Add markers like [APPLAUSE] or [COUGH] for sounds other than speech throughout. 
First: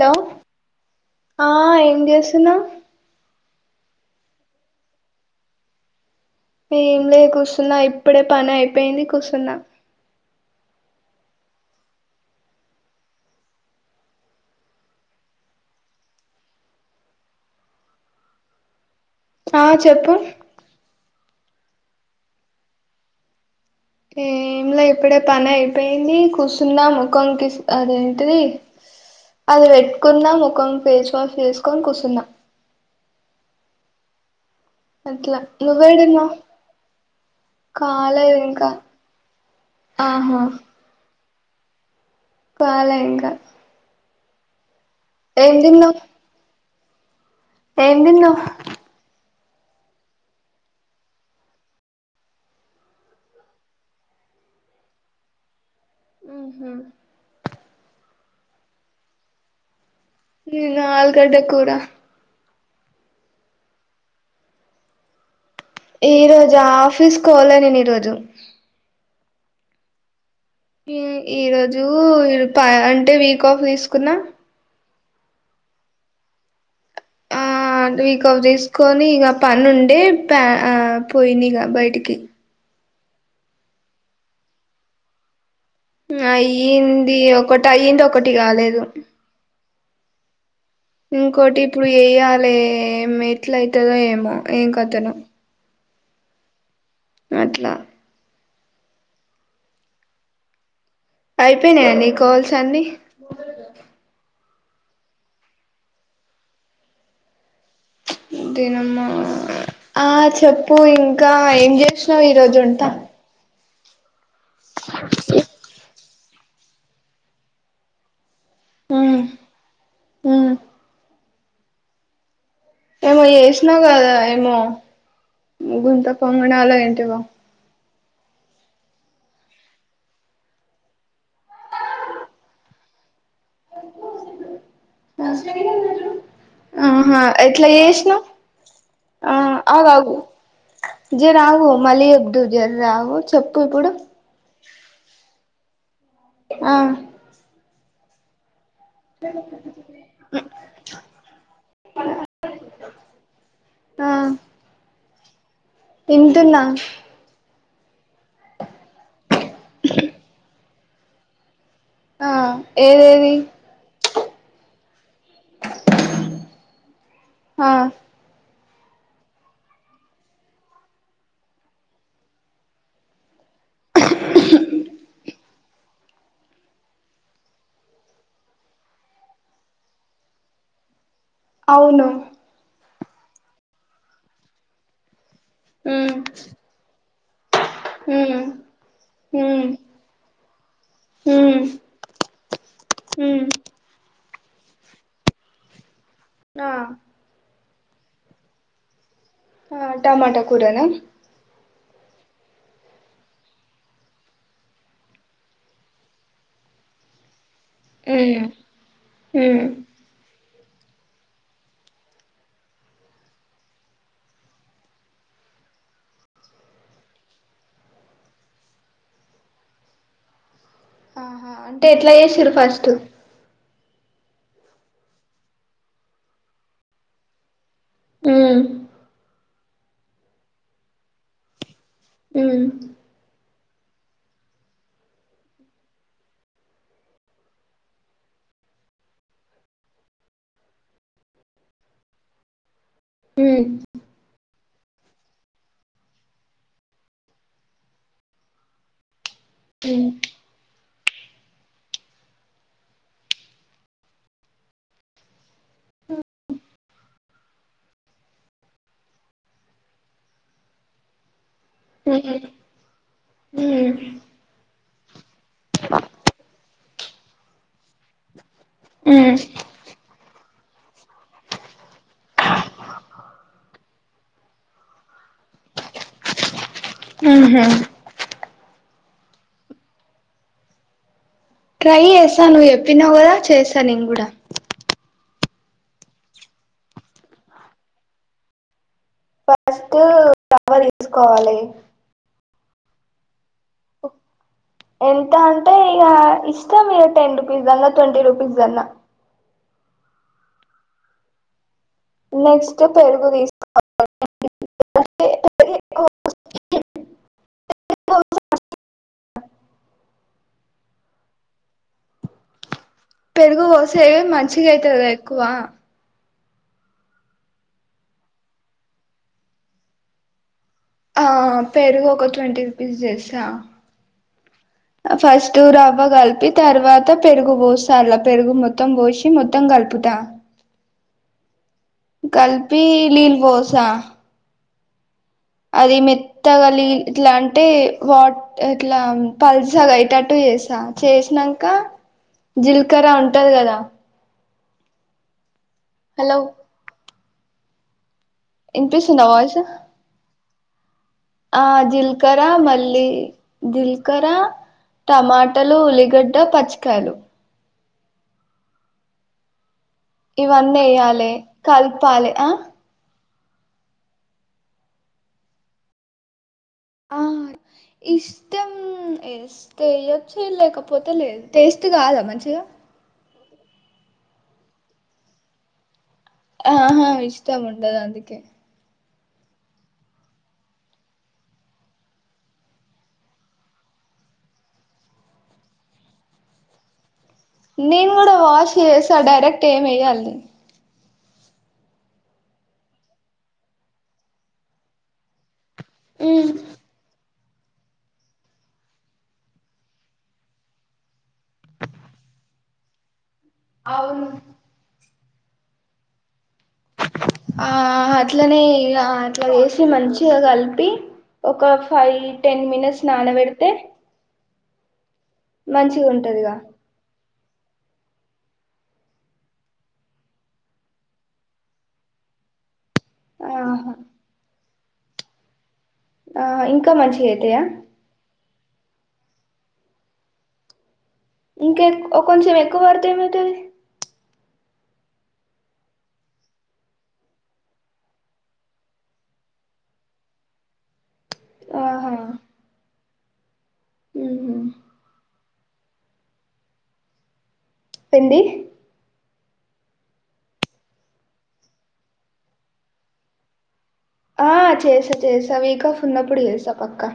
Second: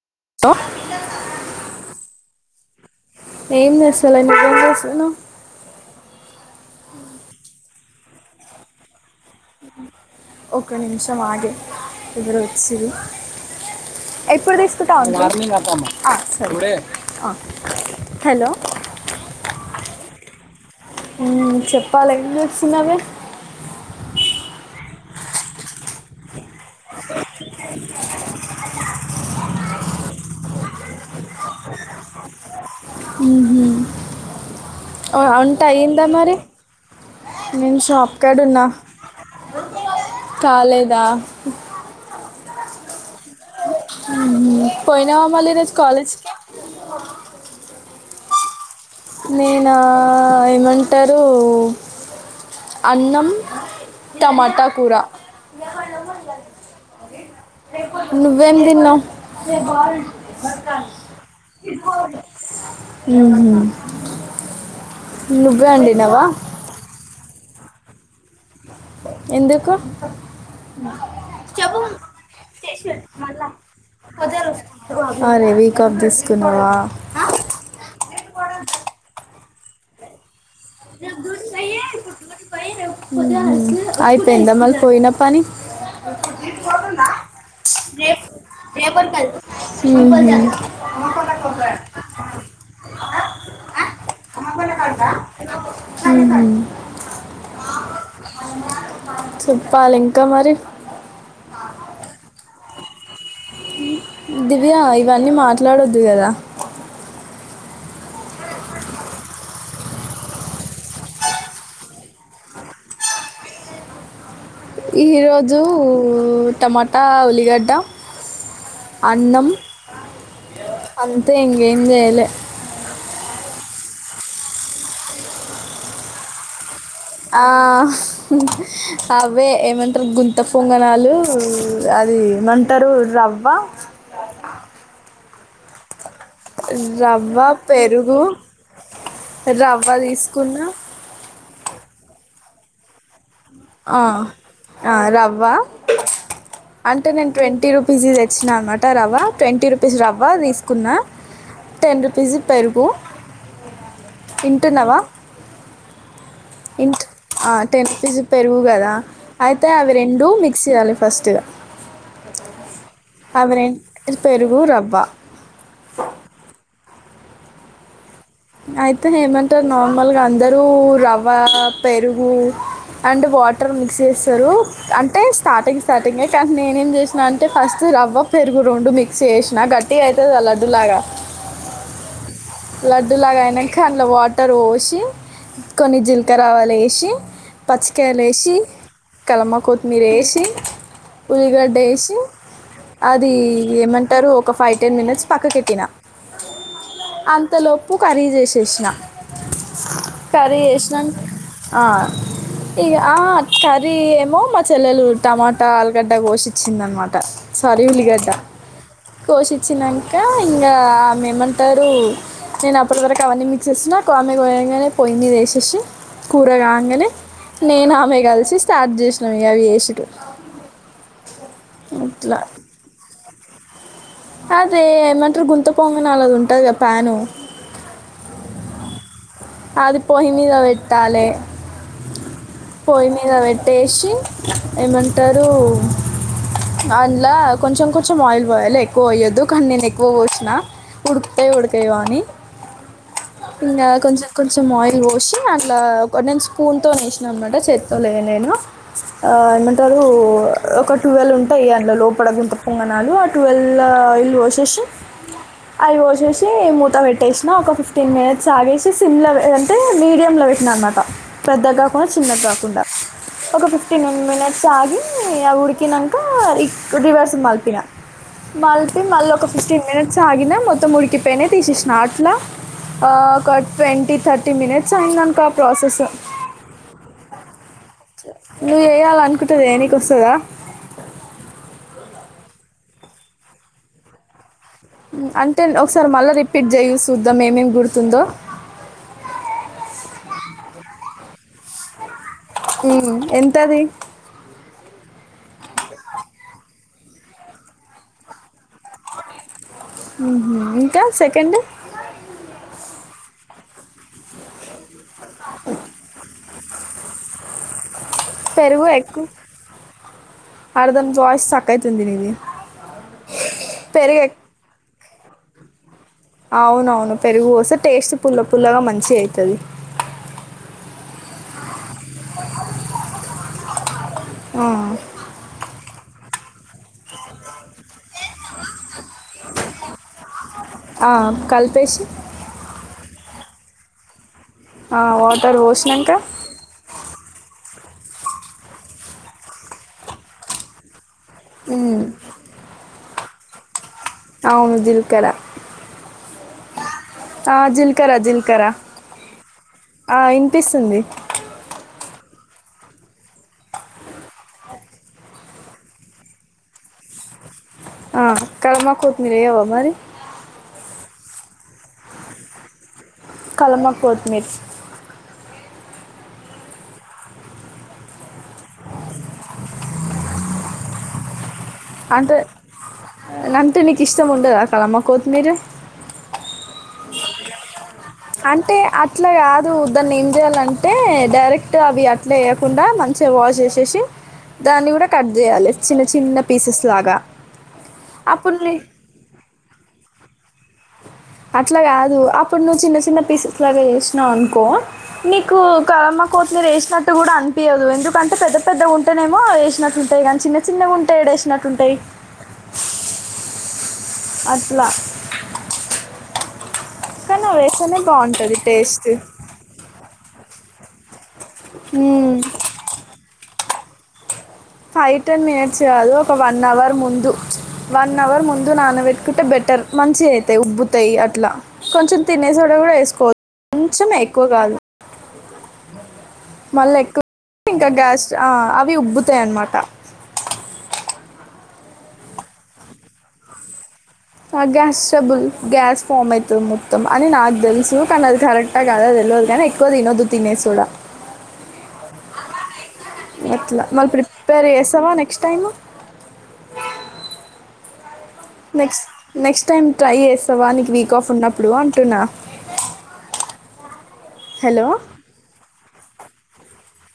Hello ఆ ఏం చేస్తున్నావ్ ఏం చేస్తాలే నువ్వు ఏం చెస్తున్నవ్ ఏం లే కూర్చున్నా ఇప్పుడే పని అయిపోయింది కూర్చున్నా ఒక నిమిషం ఆగే ఎవరోవచ్చిరు ఎప్పుడు తీసుకుంటావ్ అంకుల్‌ అ సరే అ హలో ఆ చెప్పు మ్ చెప్పాలె ఎం చేస్తున్నవే ఏమి లే ఇప్పుడే పని అయిపోయింది కూసున్నం ముఖం కిస్ అదేంటిది అది పెట్టుకున్న ముఖం ఫేస్ వాష్ చేసుకొని కూర్చున్నా మ్ హు అట్లా వంటా అయిందా నువ్వేడున్నావ్ మరి నేను షాప్ కాలేదు కాడ ఉన్నా ఇంకా ఆహా కాలేదా కాలే ఇగ ఊహు పోయినావా మళ్ళీ ఈ రోజు కాలేజ్ కి ఏం తిన్నావ్ నేనా ఏమంటరు అన్నం టమాటా కూర ఊహు నువ్వేం తిన్నావ్ నేనా ఆలుగడ్డ కూర ఉహూ ఈ రోజా ఆఫీస్ కోల నేను ఈరోజు ఎందుకు ఈ ఈరోజు ప అంటే వీక్ ఆఫ్ తీసుకున్నా అరే వీక్ ఆఫ్ తీసుకున్నావా ఆ వీక్ ఆఫ్ తీసుకొని ఇక పని ఉండే ప ఆ పోయి నిగా బయటికి ఉహూ అయిపోయిందా మళ్ళీ పోయిన పని అయ్యింది ఒకటి అయ్యింది రేప్ ఒకటి కాలేదు రేపటికదీ ఊహూ ఇంకోటి ఇప్పుడు ఎయ్యాలే ఏం ఎట్ల అయితదో ఏమో ఏం కథనో ఉహు అట్లా చెప్పాలి ఇంకా మరి అయిపోయినాయా నీ కాల్స్ అన్నీ దివ్యా ఇవన్నీ మాట్లాడొద్దు కదా [INAUDIBLE] దినమ్మా ఆ చెప్పు ఇంకా ఏం చేసినావు ఈ రోజు వంట ఈ రోజు టమాటా ఉల్లిగడ్డ అన్నం అంతే ఇంకేం చేయలే ఏమో చేసినావ్ కదా ఏమో గుంత పొంగనాలు ఏంటి ఆ అవే ఏమంటారు గుంత పొంగనాలు అది ఏమంటరు రవ్వ ఆహా రవ్వ ఎట్ల పెరుగు చేసినవ్ ఆ ఆగు రవ్వ ఆగు తీసుకున్నా జర ఆగు మళ్ళీ చెప్దువు జర ఆగోచు ఆ రవ్వ ఆ అంటే నేను ట్వంటీ రు రూపీస్ ది తెచ్చిన అంగట్ల అట్టా రవ్వ ట్వంటీ రూపీస్ రవ్వ తీసుకున్న టెన్ రూపీస్ ది పెరుగు వింటున్నావా ఇంటున్న ఇంట్ టెన్ రూపీస్ ది పెరుగు కదా అయితే అవి రెండూ మిక్స్ చేయాలి ఫస్ట్ ఆ ఏదేది అవి రెండు పెరుగు రవ్వ ఆ అయితే ఏమంటారు నార్మల్గా అందరు రవ్వ పెరుగు అండ్ వాటర్ మిక్స్ చేస్తారు అంటే స్టార్టింగ్ స్టార్టింగే కానీ నేనేం చేసినా అంటే ఫస్ట్ రవ్వ పెరుగు రొండు మిక్స్ చేసినా గట్టిగా అయితది గా లడ్డూలాగా అవును లడ్డూలాగా అయినాక అందులో వాటర్ పోసి కొన్ని ఉమ్ జీలకరావలు వేసి పచ్చికాయలు ఉమ్ ఏసి కలమ ఉమ్ కొత్తిమీర ఏసి ఉమ్ ఉల్లిగడ్డ ఏసి అది ఉమ్ ఏమంటారు ఒక ఫైవ్ టెన్ మినిట్స్ పక్కకి ఎట్టినా ఆ అంతలోపు కర్రీ చేసేసిన ఆ టమాటా కర్రీ కూరనా చేసినా ఆ ఇ ఆ కర్రీ ఏమో మా చెల్లెలు టమాటా ఆలుగడ్డ కోషించిందనమాట సారీ ఉల్లిగడ్డ ఉమ్ ఉమ్ కోషచ్చినాక ఇంకా ఆమె ఏమంటారు నేను అప్పటి వరకు అవన్నీ మీక్సేసిన కోడిని కోగానే పొయ్యి మీద వేసేసి కూరగాగానే నేను ఆమె కలిసి స్టార్ట్ చేసినాను ఇక వేసుడు ఆహా అంటే ఎట్లా ఇట్లా వసిరు ఫస్ట్ అదే ఏమంటారు గుంత పొంగని అలా ఉంటది ప్యాను ఉ అది పొయ్యి మీద వెట్టాలే పొయి ఉమ్ మీద పొయ్యి మీద పెట్టేసి ఏమంటారు అందుల కొంచెం కొంచెం ఆయిల్ పొయ్యాలి క ఎక్కువ పోయ్యొద్దు కానీ నేను ఎక్కువ పోసిన ఉడుకుతాయా ఉడకయో అని ఉమ్ కొంచెం కొంచెం ఆయిల్ పోసి అట్లా నేను స్పూను తోటి వేసి అనమాట చేతితో అయ్యా లేదు నేను ఆ ఏమంటారు ఉమ్ ఒక టువెల్వ్ ఉంటాయి అందులో లోపల గుంపు పొంగణాలు ఆ టువెల్ ఆయిల్ వసేసి ఆయిల్ పోసేసి మూత పెట్టేసినా ఒక ఫిఫ్టీన్ మినిట్స్ ఆగేసి సిమ్ ల అంటే మీడియం లో పెట్టినా అనమాట పెద్దగా కాకుండా చిన్నది ఉమ్ కాకుండా ఒక ఫిఫ్టీన్ మినిట్స్ ఆగి ఉడికినాక రివర్స్ మగిన మళ్ళ మళ్ళీ ఒక ఫిఫ్టీన్ మినిట్స్ ఆగిన మొత్తం ఉడికి పెనే తీసేసిన అట్లా ఒక ట్వంటీ థర్టీ మినిట్స్ అయింద మొత్తం ప్రాసెస్ ఆహా నువ్వు చేయొద్దు చాలా అనుకుంటది చెయ్యనికి వస్తుందా ట్రై చేసా నువ్వు చెప్పినా కదా చేసా నేను కూడా అంటే ఒకసారి మళ్ళా రిపీట్ చేయి చూద్దాం ఏమేమి గుర్తుందో ఫస్ట్ తవ తీసుకోవాలి ఉ ఎంత అది ఎంత అంటే ఇక ఇష్టం మీ టెన్ రూపీస్ దన్నా ట్వంటీ రూపీస్ దన్నా ఇంకా సెకండ్ నెక్స్ట్ పెరుగు తీసుకోవాలి వాటర్ సౌండ్ చికెన్ తీసికోవాలి పెరుగు ఎగ్గు అర్దం మీ వాయిస్ స్ట్రక్ అవుతుంది పెరుగు పెరుగు పోసేవి ఎక్- మంచిగా అయితుందా ఎక్కువ అవునవును పెరుగుపోస్తే టేస్ట్ పుల్ల పుల్లగా మంచి అవుతుది ఆ పెరుగు ఒక ట్వంటీ రూపీస్ చేస్తా ఆ, ఫస్ట్ రవ్వ కలిపి తర్వాత పెరుగు పోసలా పెరుగు మొత్తం పోసి మొత్తం కలుపుతా ఆ కలిపి కలిపి నీళ్లు పోస్తా ఆ వాటర్ అది పోసినాక మెత్తగ లి ఇట్లా అంటే వాట్ ఎట్లా పల్సగేటట్టు చేసా చేసినాక ఉమ్. జీలకర్ర ఉంటది కదా అవును జీలకర్ర హలో ఆ జీలకర్ర జీలకర్ర వినిపిస్తుందా వయసు ఆ, వినిపిస్తుంది జీలకర్ర జీలకర్ర మల్లీ జీలకర్ర టమాటలు ఉల్లిగడ్డ పచ్చకాయలు ఆ కాలమాక్ కొోట్మిరేయావ మరి ఇవన్నేయ్యాలే కల్పలే ఆ కలమక్ కొత్మీర్ ఆ ఇష్టం ఏస్తేయ్యొచ్చు లేకపోతే లేదు టేస్ట్ కాదా అంటే మంచిగా అంటే నికు ఇష్టం ఉండద కలమక్ కోతి మీర్ ఆహా ఇష్టముండదన్ అంటే అ అట్లా కాదు దాన్నేం చేయాలంటే డైరెక్ట్ అవి అట్లా వేయకుండా మంచిగా వాష్ చేసేసి దాన్ని కూడా కట్ చేయాలే చిన్న చిన్న పీసెస్ లాగా నేను కూడా అప్పుడు వాష్ నీ- చేసా డైరెక్ట్ ఎం ఎయ్యాల్నే అట్లా కాదు అప్పుడు నువ్వు చిన్న చిన్న పీసెస్ లాగా చేసినావు అనుకో నీకు కలమ్మక్ కోత్ మీర్ వేసినట్టు కూడా అన్ చప్పియ్యదు ఎందుకంటే పెద్ద పెద్దగా ఉంటేనేమో వేసినట్టు ఉంటాయి కాని చిన్న చిన్నగా ఉంటే ఎడేశినట్టుంటాయ్ అవును అట్లా కానీ అవి ఆ వేస్తేనే బాగుంటుంది అట్లనే టేస్ట్ అట్లా చేసి మంచిగా కలిపి ఒక ఫైవ్ టెన్ మినిట్స్ నానబెడ్ ఫైవ్ టెన్ మినిట్స్ మంచిగా కాదు ఒక ఉంటదిగా వన్ అవర్ ముందు వన్ అవర్ ముందు నానబట్టుకుంటే బెటర్ మంచి అయితాయి ఉబ్బుతాయి అట్లా కొంచెం తినే నే సోడా కూడా ఎసుకోవ్ ఆహా కొంచమే ఎక్కువ కాదు ఆ ఇంకా మళ్ళా ఎక్కు మంచిగా అయితాయా ఇంకా గ్యాస్ట్ ఆ అప్ అవి ఉబ్బుతాయన్నమాట ఇంకె కొంచెం ఎక్కువ పడతే ఏమయితది ఆ గ్యాస్ స్టబుల్ గ్యాస్ ఫామ్ అయితది మొత్తం అని నాకు తెలుసు కానీ అది కరెక్టా కదా తె ల్వద్ ల్ కానీ ఎక్కువ తినొద్దు తినే సోడా ఆహా ఎట్లా మళ్ళ ఉహు ప్రిపేర్ చేసావా నెక్స్ట్ టైము పిండి నెక్స్ నెక్స్ట్ టైమ్ ట్రై చేస్తావా నీకు వీక్ ఆఫ్ ఉన్నప్పుడు అంటున్నా ఆ హలో చేస్త చేస్త వీకా ఆఫ్ ఉన్నప్పుడు చేస్త పక్కా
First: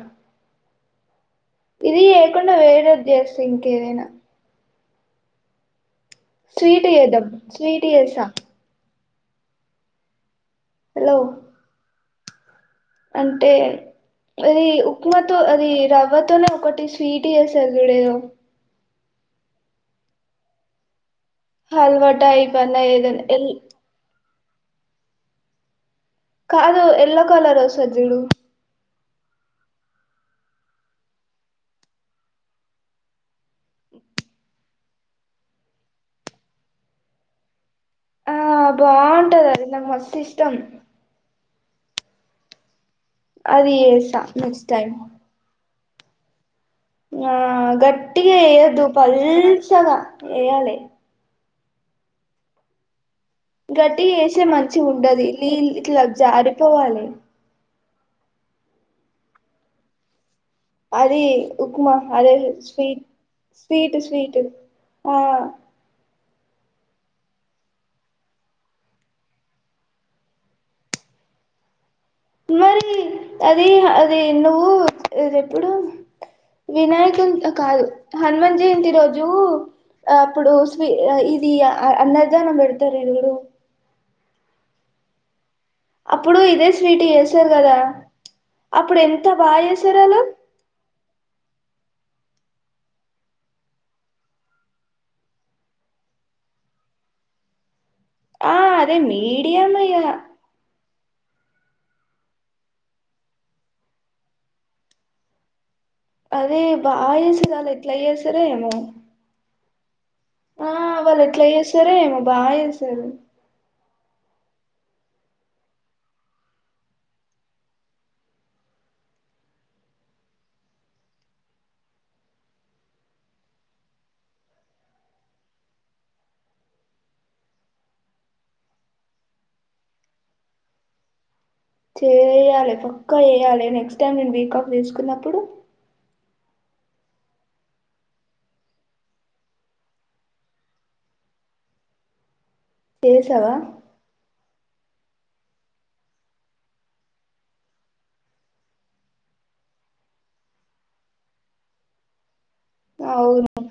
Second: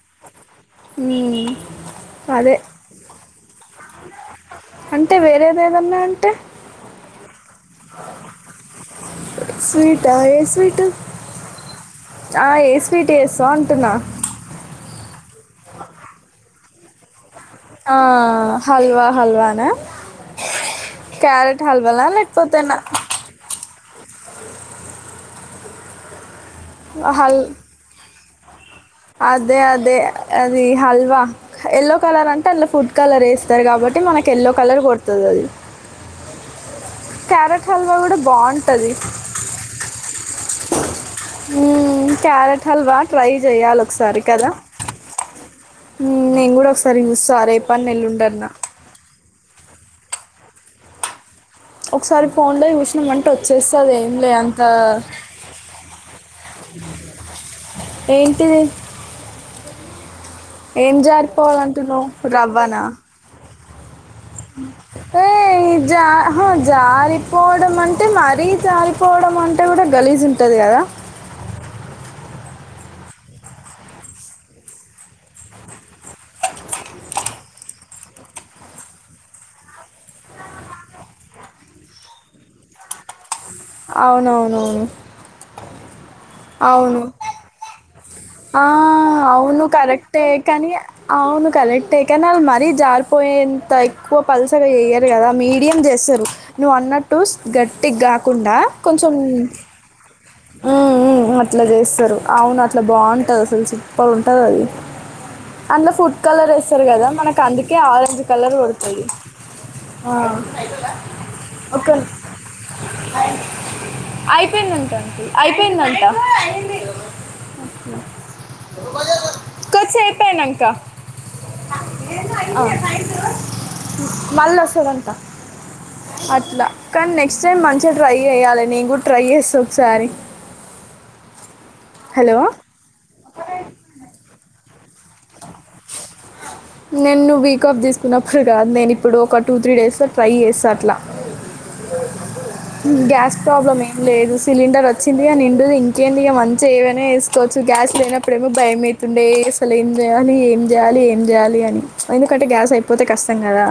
హుమ్మ్ ఇది చేయకుండా వేరెద్ చేస్త ఇంకేదైనా అంటే వేరేదేదన్నా అన్ స్వీట్ చేదం స్వీట్ చెస స్వీట్ ఆ ఏ స్వీట్ హలో ఆ ఏ స్వీట్ చేస్తావు అంటే అంటున్నా అది ఉప్మాతో అది రవ్వతోనే ఒకటి స్వీట్ చేస్తారు చూడు ఆ ఏదో హల్వా హల్వానా క్యారెట్ హల్వాల హల్వా టైప్ అన్న లేకపోతేనా ఏదైనా ఎల్ కాదు ఎల్లో హల్ కలర్ ఒస్తది జుడు అదే అదే అది హల్వా ఎల్లో కలర్ అంటే అందు ఫుడ్ కలర్ వేస్తారు కాబట్ ట్టి మనకు ఎల్లో కలర్ కోడుతది అది క్యారేట్ ఆ బాగుంటది అది నాకు మస్త్ ఇష్టం హుమ్మ్ క్యారెట్ హల్వా ట్రై అది చెయాలి చేస్తా ఒకసారి కదా నెక్స్ట్ టైం హుమ్మ్ నిన్ కూడ ఆ గట్టిగా చెయ్యొద్దు పల్సాగా ఏయాాలే ఒకసారి ఫోన్ లో చుసిన మం గట్టిగ వచేస్తే మంచిగ ఉండది లీల్ ఇట్లా జారిపోవాలే ఏంటిది ఏం అది ఉప్మా జారిపోవాలంటున్నవు అదే రవ్వనా స్వీట్ స్వీట్ స్వీట్ ఆ ఏజా హా జారిపోవడం అంటే మరీ జారిపోవడం అంటే కూడా గలీజు ఉంటది కదా మరి అది అది నువ్వు ఇది ఎప్పుడు వినాయకు కాదు హనుమన్ జయంతి రోజు అప్పుడు స్వి ఇది అన్న ధానం పెడతారు ఎగుడు [UNINTELLIGIBLE] అవునవునవును అప్పుడు ఇదే అవును. స్వీట్ వేసారు కదా ఆ అప్పుడు ఎంత బాగా అవును చేస్తారు కరెక్ట్ ఆళ్ళు కానీ అవును కరెక్టే కానీ అలా మరీ జారిపోయేంత ఎక్కువ పల్సగా చేయరు కదా మీడియం చేస్తారు నువ్వు అన్నట్టు గట్టి కాకుండా ఆ అదే కొంచెం మీడియం ఇగ అట్లా చేస్తారు అవును అట్లా బాగుంటది అసలు సూపర్ ఉంటుంది అది అందులో ఫుడ్ కలర్ అదే వేస్తారు కదా బాగా మనకు చేస్తారు ఆళ్ళు అందుకే ఎట్లా ఆరెంజ్ చేస్తారో కలర్ ఏమో కొడుతది ఆ ఆ వాళ్ళు ఎట్లా ఒకే చేస్తారో ఏమో బాగా చేస్తారు అయిపోయిందింట అండి అయిపోయిందట కొద్ది సేపు అయినంక ఆ మల్ల వస్తడంట అట్లా కానీ నెక్స్ట్ టైమ్ మంచిగా ట్రై చేయాలి నేను కూడా ట్రై చేస్తా ఒకసారి హలో చేయాలి పక్కా చేయాలి నెక్స్ట్ టైం నేను వీక్ ఆఫ్ తీసుకున్నప్పుడు నిన్ను వీక్ ఆఫ్ తీసుకున్నప్పుడు కాదు నేను ఇప్పుడు ఒక టూ త్రీ డేస్ లో ట్రై చేస్తా అట్లా గ్యాస్ చేసావా ప్రాబ్లమ్ ఏం లేదు సిలిండర్ వచ్చింది ఇక నిండుది ఇంకేంటి ఇక మంచిగా ఏవైనా చేసుకోవచ్చు గ్యాస్ లేనప్పుడేమో భయమయితుండే అసలు ఏం చేయాలి ఏం చేయాలి ఏం చేయాలి అని ఎందుకు గ్యాస్ అయిపోతే కష్టం అవును కదా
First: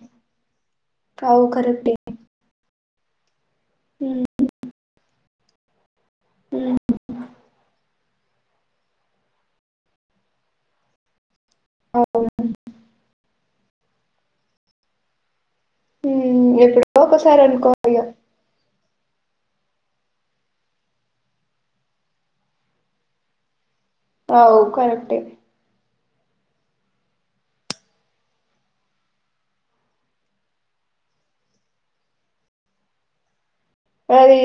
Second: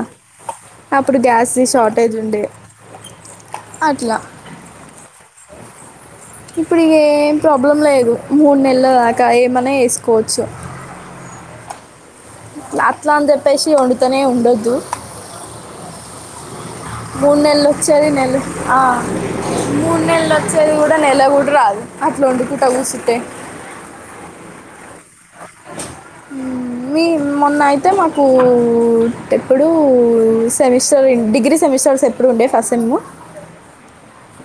అప్పుడు అవు గ్యాస్ కరెక్ట్ షార్టేజ్ ఉండే అట్లా ఇప్పుడి ఇగ ప్రాబ్లం లేదు మూడు నెలల దాకా ఏమన్నా చేసుకోవచ్చు ఆ అట్లా అని చెప్పేసి వండుతనే ఉండొద్దు ఉం ఎప్పుడు మూడు నెలలు వచ్చేది నెల ఆ మూడు నెలలు వచ్చేది కూడా నెల కూడా రాదు అట్లా వండుకుట కూర్చుంటే అవు కరెక్టే ఉం మీ మొన్న అయితే మాకు ఎప్పుడు సెమిస్టర్ డిగ్రీ సెమిస్టర్స్ ఎప్పుడు ఉండే ఫస్ట్ సేమ్ అది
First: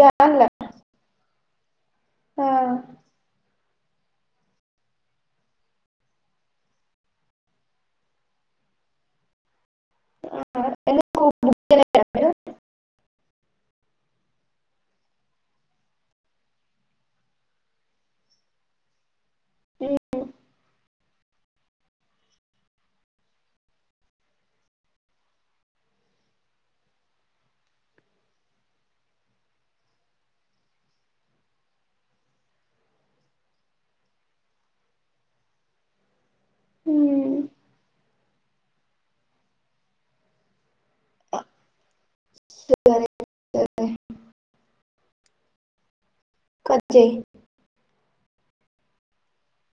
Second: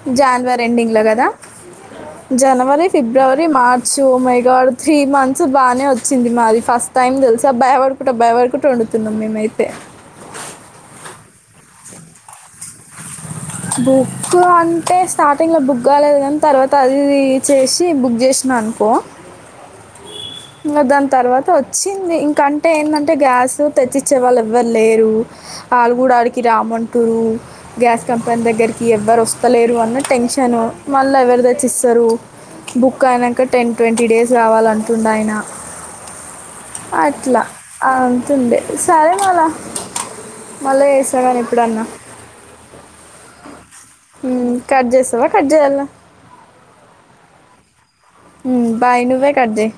జాన్ల జానవరి ఎండింగ్ లో కదా ఆ జనవరి ఫిబ్రవరి మార్చ్ సో మైగా డ్ త్రీ మంత్స్ బానే వచ్చింది మాది ఫస్ట్ టైమ్ తెలుసా భయపడుకుట భయపడకుట వండు తిన్నాం మేమైతే [INAUDIBLE] బుక్ అంటే స్టార్టింగ్ లో బుక్ కాలేదు కానీ తర్వాత అది చేసి బుక్ చేసిన నన్కో మీరు ఇం గ దాని తర్వాత వచ్చింది ఇంకంటే ఏందం టే గ్యాస్ తెచ్చిచ్చే వాళ్ళు ఎవ్వరు లేరు ఆల్లు గూడ ఆడికి రామంటూరు గ్యాస్ కంపెనీ దగ్గరికి ఎవ్వరు వస్తలేరు అన్న టెన్షన్ చ్చను మళ్ళీ ఎవరు తెచ్చిస్తారు బుక్ అయినాక టెన్ ట్వంటీ డేస్ కవలంటుండ ఆయన న అట్లా ఆ డే సరే మళ్ళ మళ్ళా చేస్తా కానీ ఎప్పుడన్నా సరే సరే ఉమ్ కట్ చేస్తావా కట్ చేయాలా కట్ చెయ్ ఉమ్ బాయ్ నువ్వే కట్ చెయ్